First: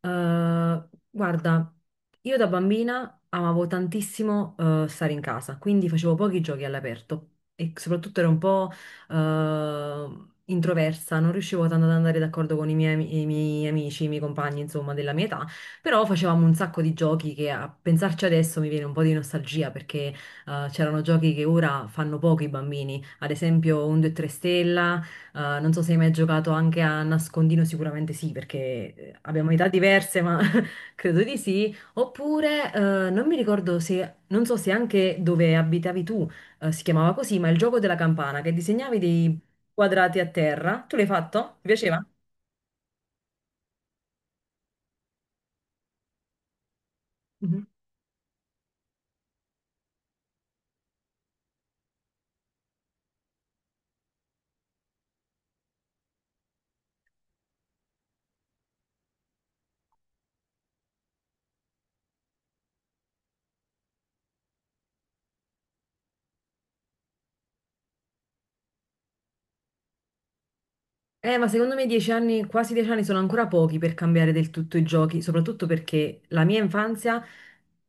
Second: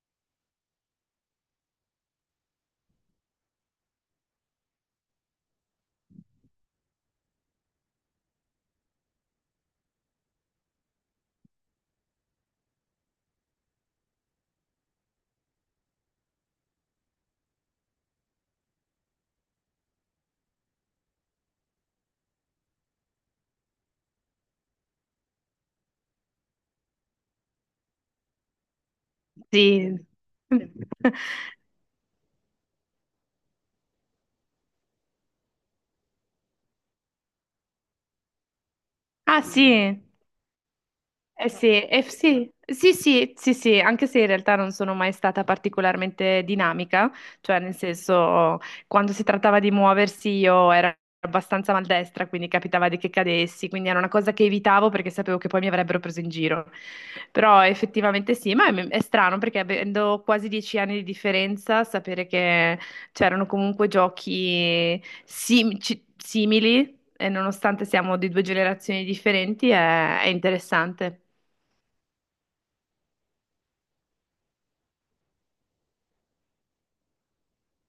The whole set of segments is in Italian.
Guarda, io da bambina amavo tantissimo stare in casa, quindi facevo pochi giochi all'aperto e soprattutto ero un po' introversa, non riuscivo tanto ad andare d'accordo con i miei, i miei amici, i miei compagni, insomma, della mia età, però facevamo un sacco di giochi che a pensarci adesso mi viene un po' di nostalgia perché c'erano giochi che ora fanno poco i bambini, ad esempio un 2 3 stella. Non so se hai mai giocato anche a nascondino, sicuramente sì, perché abbiamo età Sì. diverse, ma credo di sì. Oppure, non mi ricordo se, non so se anche dove abitavi tu, si chiamava così, ma il gioco della campana, che disegnavi dei Ah sì. quadrati a terra. Tu l'hai Eh fatto? Ti sì, piaceva? eh sì, sì, sì, sì, sì, anche se in realtà non sono mai stata particolarmente dinamica, cioè nel senso, quando si trattava di muoversi io ero abbastanza maldestra, quindi capitava di che cadessi, quindi era una cosa che evitavo perché sapevo che poi mi avrebbero preso in giro. Però effettivamente sì, ma è strano perché avendo quasi 10 anni di differenza, sapere che c'erano comunque giochi simili e nonostante siamo di due generazioni differenti è interessante. Ma secondo me 10 anni, quasi 10 anni sono ancora pochi per cambiare del tutto i giochi, soprattutto perché la mia infanzia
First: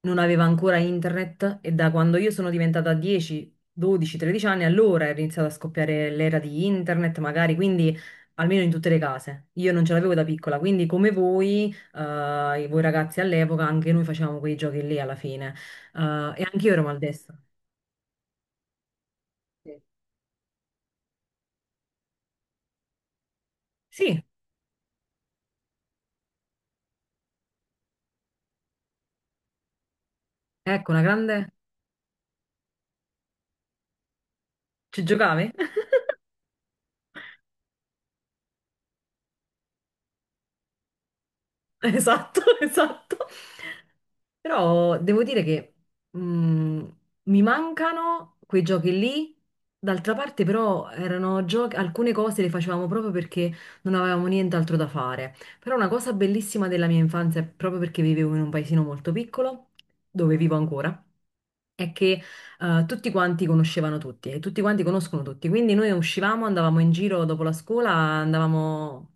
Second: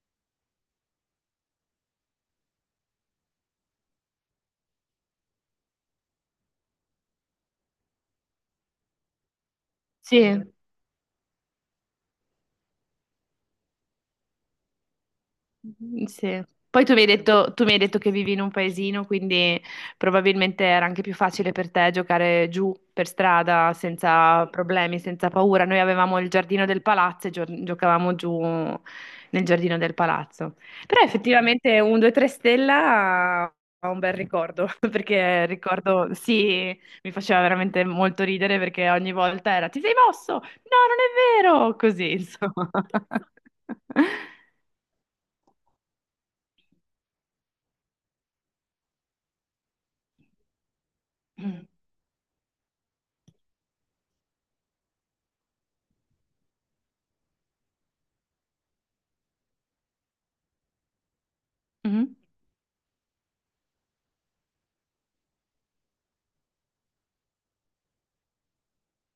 non aveva ancora internet e da quando io sono diventata 10, 12, 13 anni, allora è iniziata a scoppiare l'era di internet, magari, quindi almeno in tutte le case. Io non ce l'avevo da Sì, piccola, quindi come voi, voi ragazzi all'epoca, anche noi facevamo quei giochi lì alla fine. Mm, sì. E anche io ero Poi tu mi hai maldestra. detto, tu mi hai detto che vivi in un paesino, quindi Sì, probabilmente era anche più facile per te giocare giù per strada sì, senza problemi, senza paura. Noi avevamo il giardino del palazzo e giocavamo giù nel giardino del palazzo. ecco, una Però grande... effettivamente un 2-3 stella ha un bel ricordo, Ci perché giocavi? ricordo, sì, mi faceva veramente molto ridere perché ogni volta era: "Ti sei mosso?" "No, non è vero!" Così, Esatto, insomma. esatto. Però devo dire che mm, mi mancano quei giochi lì. D'altra parte, però, erano Mm. giochi, alcune cose le facevamo proprio perché non avevamo nient'altro da fare. Però una cosa bellissima della mia infanzia, proprio perché vivevo in un paesino molto piccolo, dove vivo ancora è Mhm. che tutti quanti conoscevano tutti e tutti quanti conoscono tutti. Quindi noi uscivamo, andavamo in giro dopo la scuola, andavamo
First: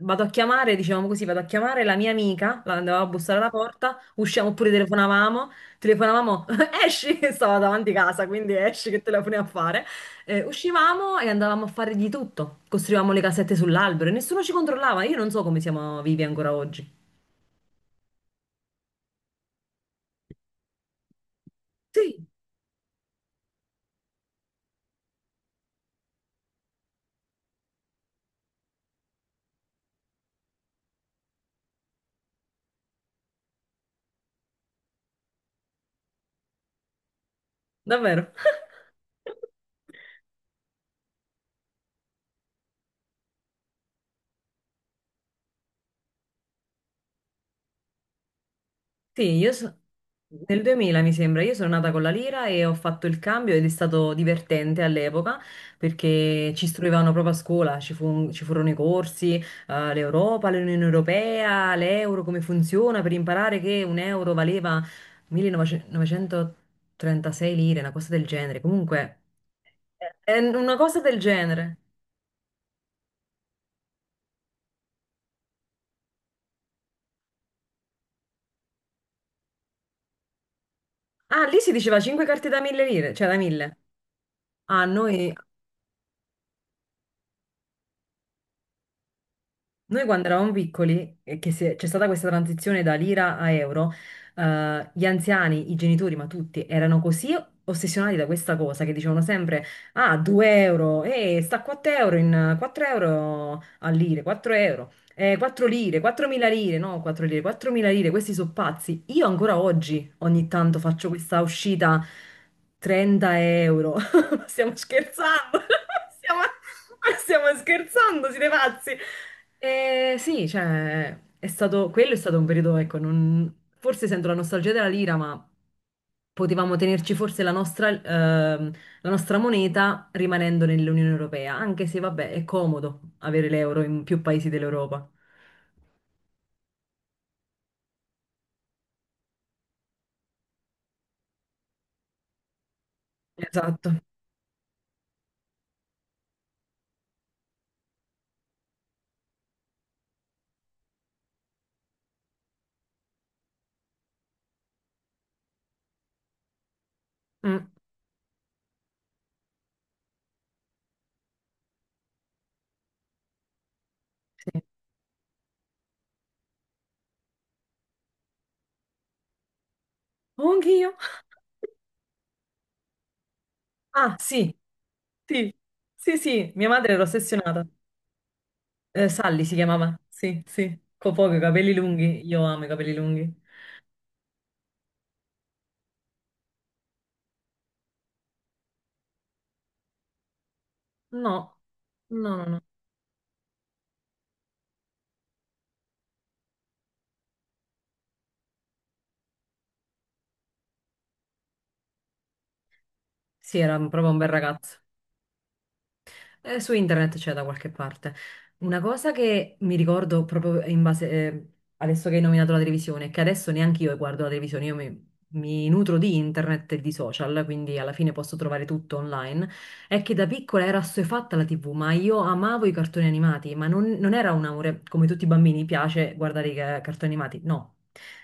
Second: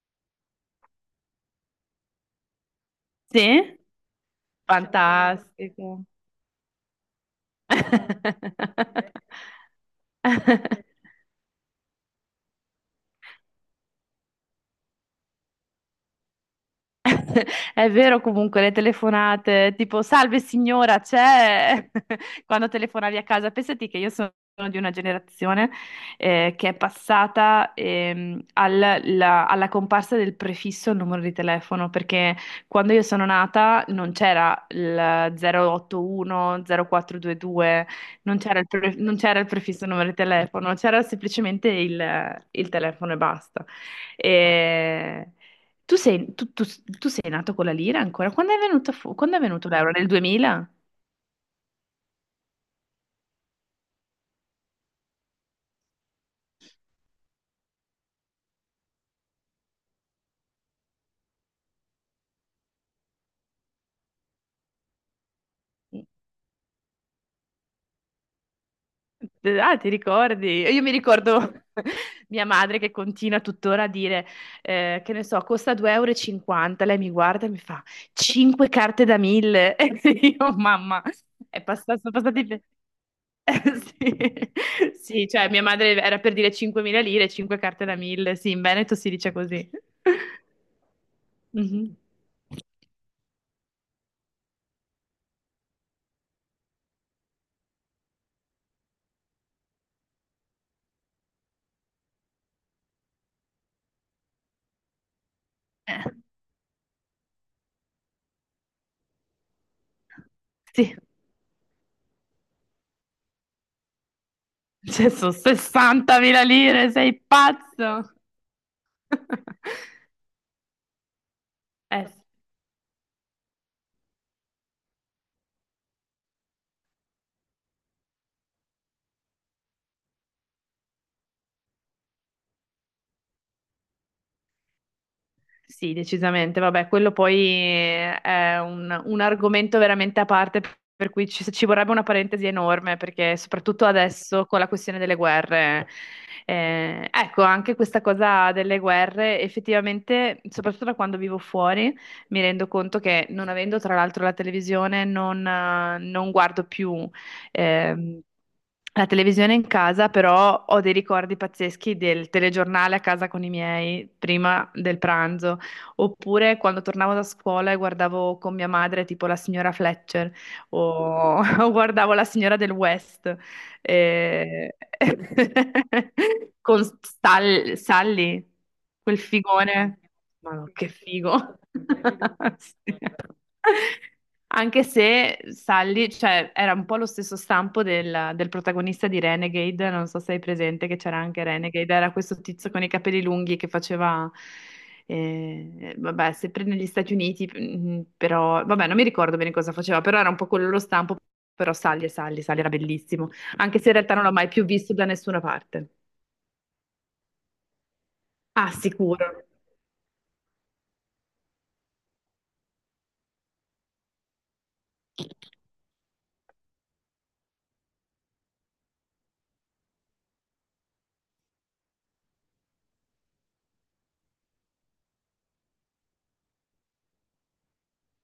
vado a chiamare, diciamo così, vado a chiamare la mia amica, la andavo a bussare Sì? alla Cioè, porta, usciamo oppure telefonavamo, fantastico. telefonavamo, esci, stava davanti casa, quindi esci che telefoni a fare. Uscivamo e andavamo a fare di tutto, costruivamo le casette sull'albero e nessuno ci controllava, io non so come siamo vivi ancora oggi. È vero, comunque le telefonate, tipo: "Salve signora, c'è..." Sì, quando telefonavi a casa. Pensati che io sono di una generazione che è passata, alla comparsa del prefisso al numero di telefono, perché quando io sono nata non c'era il 081, 0422, davvero. non c'era non c'era il prefisso numero di telefono, c'era semplicemente il telefono e basta. E- tu sei, tu- tu- tu sei nato con la lira ancora? Sì, Quando è venuto l'euro? Nel nel 2000? 2000 mi sembra, io sono nata con la lira e ho fatto il cambio ed è stato divertente all'epoca perché ci istruivano proprio a scuola, ci furono i corsi, l'Europa, l'Unione Europea, l'euro, come funziona per imparare che un euro valeva 1936 lire, una cosa del genere. Comunque, Ah, ti è ricordi? una Io mi cosa del ricordo genere. mia madre che continua tuttora a dire, che ne so, costa 2,50 euro. E cinquanta. Lei mi guarda e mi fa 5 carte da 1000. E io: "Mamma, Ah, lì è si passato, diceva sono 5 passati... carte da ve- 1000 lire, cioè da 1000. Sì. Ah, Sì, noi, cioè mia madre era per dire 5.000 lire, 5 carte da 1000. Sì, in Veneto si dice così. Noi quando eravamo piccoli, e che se- c'è Mhm. stata questa transizione da lira a euro, gli anziani, i genitori, ma tutti, erano così ossessionati da questa cosa che dicevano sempre, ah, 2 euro, e sta a 4 euro, in 4 euro a lire, 4 euro, 4 lire, Eh, 4.000 lire, no, 4 lire, 4.000 lire, questi sono pazzi. Io ancora oggi ogni tanto sì. faccio questa uscita 30 euro, stiamo Cioè, sono scherzando, stiamo, 60.000 lire, sei stiamo pazzo? scherzando, siete pazzi. Sì, cioè, è stato, Eh, quello è stato un periodo, ecco, forse sento la nostalgia della lira, ma potevamo tenerci forse la nostra moneta rimanendo nell'Unione Europea, anche se, vabbè, è comodo avere l'euro in più paesi dell'Europa. sì, decisamente. Vabbè, quello poi è un argomento veramente a parte, per cui ci vorrebbe una parentesi enorme, perché soprattutto Esatto. adesso con la questione delle guerre. Eh, ecco, anche questa cosa delle guerre, effettivamente, soprattutto da quando vivo fuori, mi rendo conto che non avendo tra l'altro la televisione, non non guardo più Mm, ehm, la televisione in casa, però ho dei ricordi pazzeschi del telegiornale a casa con i miei sì. prima del pranzo, oppure quando tornavo da scuola e guardavo con mia madre tipo la Signora Fletcher Oh, anch'io. o, o guardavo la Signora del West. Ah, sì, E- sì, sì, sì, mia con madre era ossessionata. Sally, quel Sally si chiamava, figone. sì, Ma no, sì, che con poco, i figo. capelli lunghi, io amo i capelli Sì. lunghi. Anche se Sally, cioè, era un po' lo stesso stampo del protagonista di Renegade, non so se hai presente che c'era anche No, Renegade, era no, questo no, no. tizio con i capelli lunghi che faceva, vabbè, sempre negli Stati Uniti, mm, però, vabbè, non mi ricordo bene cosa faceva, però era un po' quello lo stampo, però Sally era bellissimo Sì, era anche se in proprio realtà un non bel l'ho mai più ragazzo. visto da nessuna parte. Su internet c'è da qualche parte. Ah, Una cosa sicuro. che mi ricordo proprio in base, adesso che hai nominato la televisione, che adesso neanche io guardo la televisione, io mi nutro di internet e di social, quindi alla fine posso trovare tutto online, è che da piccola era assuefatta la TV, ma io amavo i cartoni animati, ma non era un amore, come tutti i bambini piace guardare i cartoni animati, no.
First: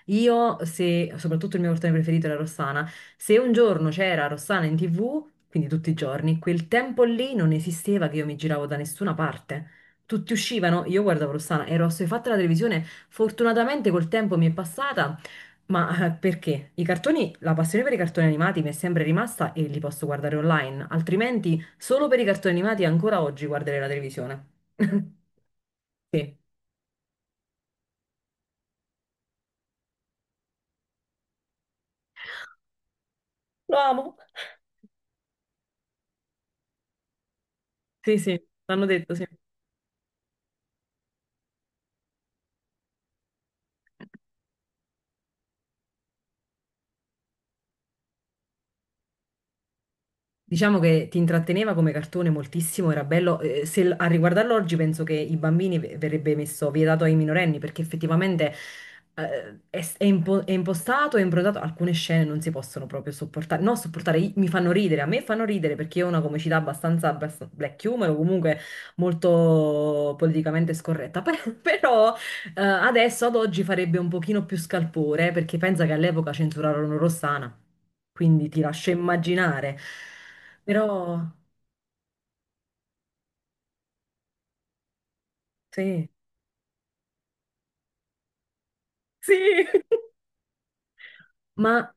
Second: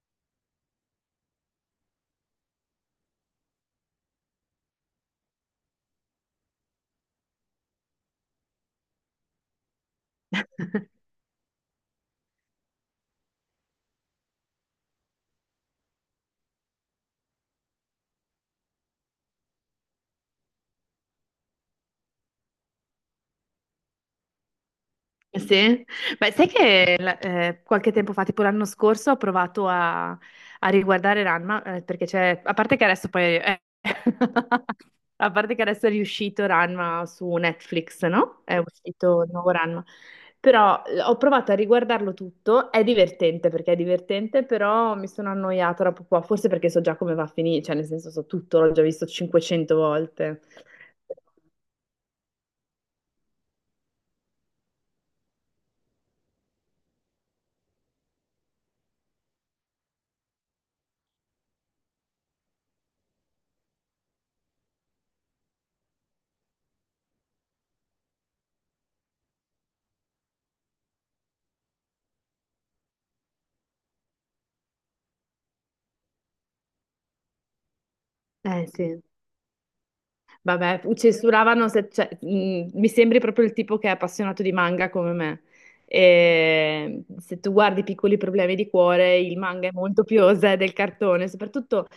Io, se, Soprattutto il mio cartone preferito era Rossana, se un giorno c'era Rossana in TV, quindi tutti i giorni, quel tempo lì non esisteva che io mi giravo da nessuna parte. Tutti uscivano, io guardavo Rossana, ero assuefatta alla televisione. Fortunatamente col tempo mi è passata, ma perché? I cartoni, la passione per i cartoni animati mi è sempre rimasta e li posso guardare online, altrimenti solo per i cartoni animati ancora oggi guarderei la televisione. Sì, beh, Sì, sai che qualche tempo fa, tipo l'anno scorso, ho provato a riguardare Ranma, perché c'è, a parte che adesso poi, lo amo. a parte che adesso è riuscito Ranma su Netflix, Sì, sì, no? È l'hanno detto, uscito sì. il nuovo Ranma, però ho provato a riguardarlo tutto, è divertente perché è divertente, però mi sono annoiata dopo qua, forse perché so già come va a finire, cioè nel senso so tutto, l'ho già visto 500 volte. Diciamo che ti intratteneva come cartone moltissimo, era bello. Se l- A riguardarlo oggi penso che i bambini verrebbe messo vietato ai minorenni perché effettivamente è impostato e improntato. Alcune scene non si possono proprio sopportare. No, sopportare, mi fanno ridere, a me fanno ridere perché ho una comicità abbastanza, black humor o comunque molto politicamente scorretta. Però adesso ad oggi farebbe un pochino più scalpore perché pensa che all'epoca censurarono Rossana, quindi ti Eh lascio sì. immaginare. Vabbè, Però censuravano se, cioè, mi sembri proprio il tipo che è appassionato di manga come me. sì, E se tu guardi Piccoli problemi di cuore, sì. il manga è molto più osè del cartone, soprattutto Ma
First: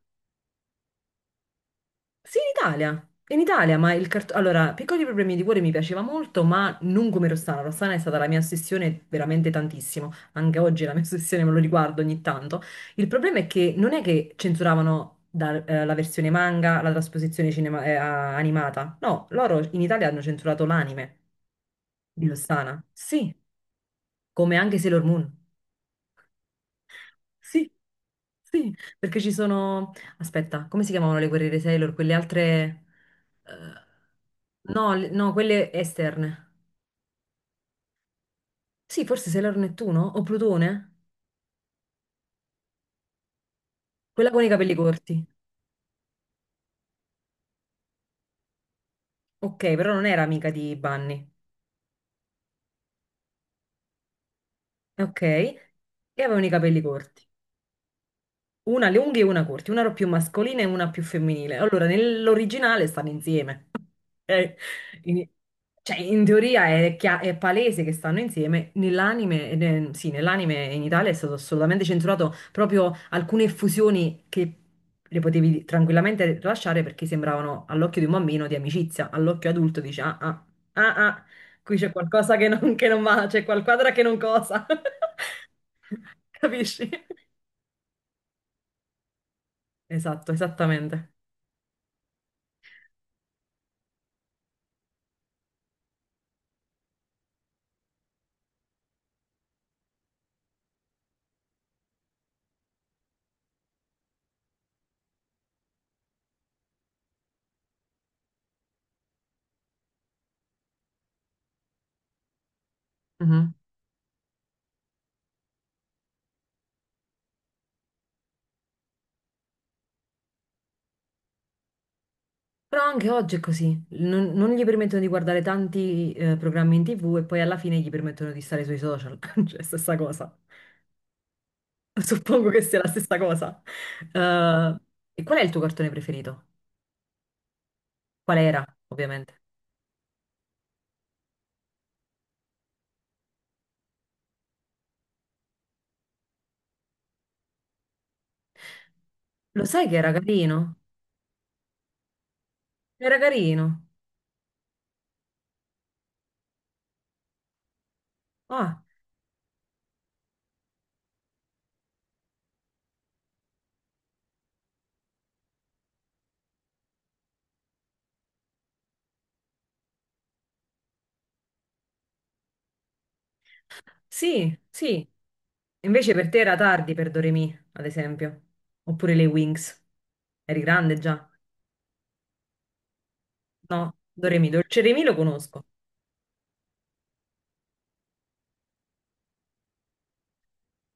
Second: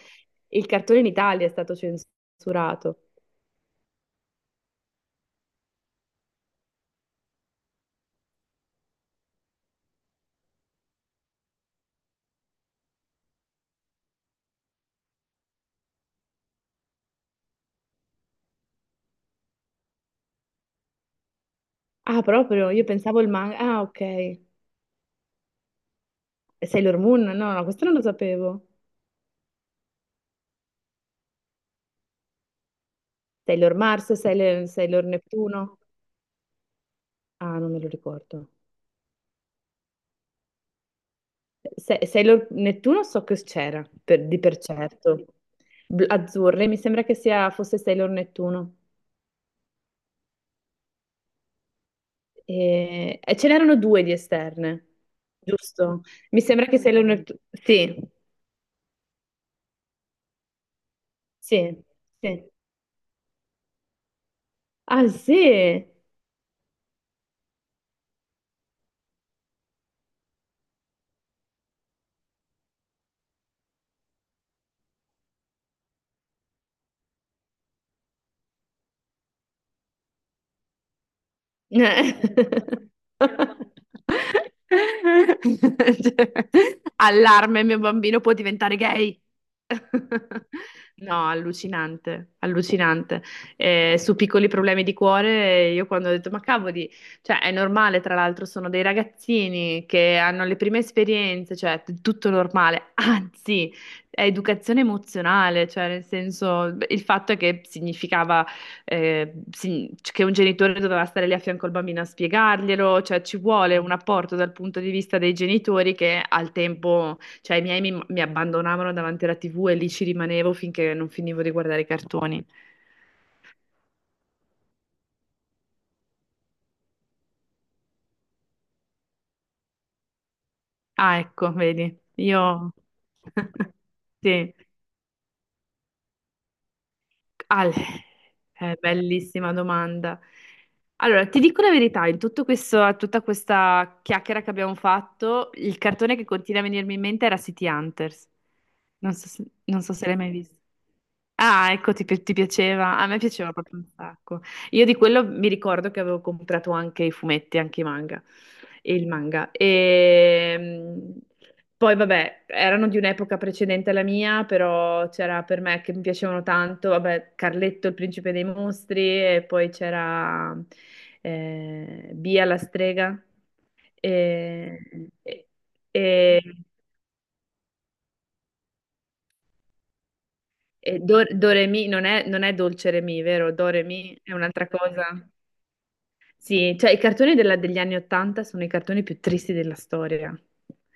il cartone in Italia è stato sì, in censurato. Italia. In Italia, ma il cartone... Allora, Piccoli problemi di cuore mi piaceva molto, ma non come Rossana. Rossana è stata la mia ossessione veramente tantissimo. Anche oggi è la mia ossessione, me lo riguardo ogni tanto. Il problema è che non è che censuravano la versione manga, la trasposizione animata. No, loro in Italia hanno censurato l'anime Ah, di proprio? Rossana. Io pensavo il Sì, manga. Ah, ok. E come anche Sailor Moon. Sailor Moon? No, no, Sì, questo non lo sapevo. sì, perché ci sono... Aspetta, come si chiamavano le guerriere Sailor? Quelle altre... eh, Sailor Mars, Sailor, no, Sailor no, quelle Neptuno? esterne. Ah, non me lo ricordo. Sì, forse Sailor Nettuno o Plutone? Sailor Nettuno so che c'era, Quella di con i per capelli certo. corti. Azzurre, mi sembra che sia, fosse Sailor Nettuno. Ok, però non era amica di Bunny. E ce n'erano due di esterne, Ok, giusto? e Mi avevano i sembra che capelli Sailor corti. Nettuno... Sì, Una alle unghie e una corti, una più mascolina e una più femminile. sì, Allora, sì. nell'originale stanno insieme. Ok? Ah, In- sì? cioè, in teoria è palese che stanno insieme. Nell'anime, sì, nell'anime in Italia è stato assolutamente censurato proprio alcune effusioni che le potevi tranquillamente lasciare perché sembravano all'occhio di un bambino di amicizia, all'occhio adulto dice ah ah ah ah, qui c'è Cioè, qualcosa che non va, c'è qualquadra che non cosa. Capisci? allarme, mio bambino può diventare gay. Esatto, esattamente. No, allucinante, allucinante. Su Piccoli problemi di cuore, io quando ho detto, ma cavoli, cioè è normale, tra l'altro sono dei ragazzini che hanno le prime esperienze, cioè tutto normale, anzi, è educazione emozionale, cioè nel senso, beh, il fatto è che significava che un genitore doveva stare lì a fianco al bambino a spiegarglielo, cioè ci Mhm. vuole un apporto dal punto di vista dei genitori che al tempo, cioè i miei mi abbandonavano davanti alla TV e lì ci rimanevo finché non finivo di guardare i cartoni. Però anche oggi è così, non gli permettono di guardare tanti programmi in TV e poi alla fine gli permettono di stare sui social, cioè stessa cosa. Ah, ecco, vedi, Suppongo che io... sia la stessa cosa. Sì. Eh, e qual è il tuo cartone preferito? Ale, Qual era, è ovviamente? bellissima domanda. Allora, ti dico la verità, in tutto questo, tutta questa chiacchiera che abbiamo fatto, il cartone che continua a venirmi in mente era City Hunters. Non so se, Lo non sai so che se era l'hai mai visto. carino? Ah, ecco, ti piaceva. A Era me piaceva carino. proprio un sacco. Io di quello mi ricordo che avevo comprato anche i fumetti, anche i manga. Ah, E il manga. E... Poi, vabbè, erano di un'epoca precedente alla mia, però c'era per me che mi piacevano tanto, vabbè, Carletto, il principe dei mostri, e poi c'era Bia la strega. sì, E, sì. e, Invece per te e- era tardi per Doremi, ad esempio. Oppure le Wings. Eri grande e Do, già? Doremi non è Dolce Remi, vero? No, Doremi è Doremi, un'altra Dolce Remi cosa. lo conosco. Sì, cioè i cartoni degli anni Ottanta sono i cartoni più tristi della storia.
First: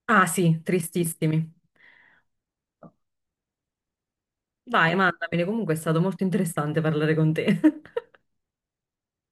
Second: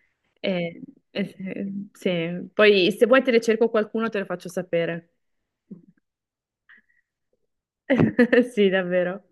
Ah sì, Eh, eh, tristissimi. eh, sì. Poi se vuoi te ne cerco qualcuno, te lo faccio Vai, sapere. mandameli, comunque è stato molto interessante parlare con te. Sì, davvero.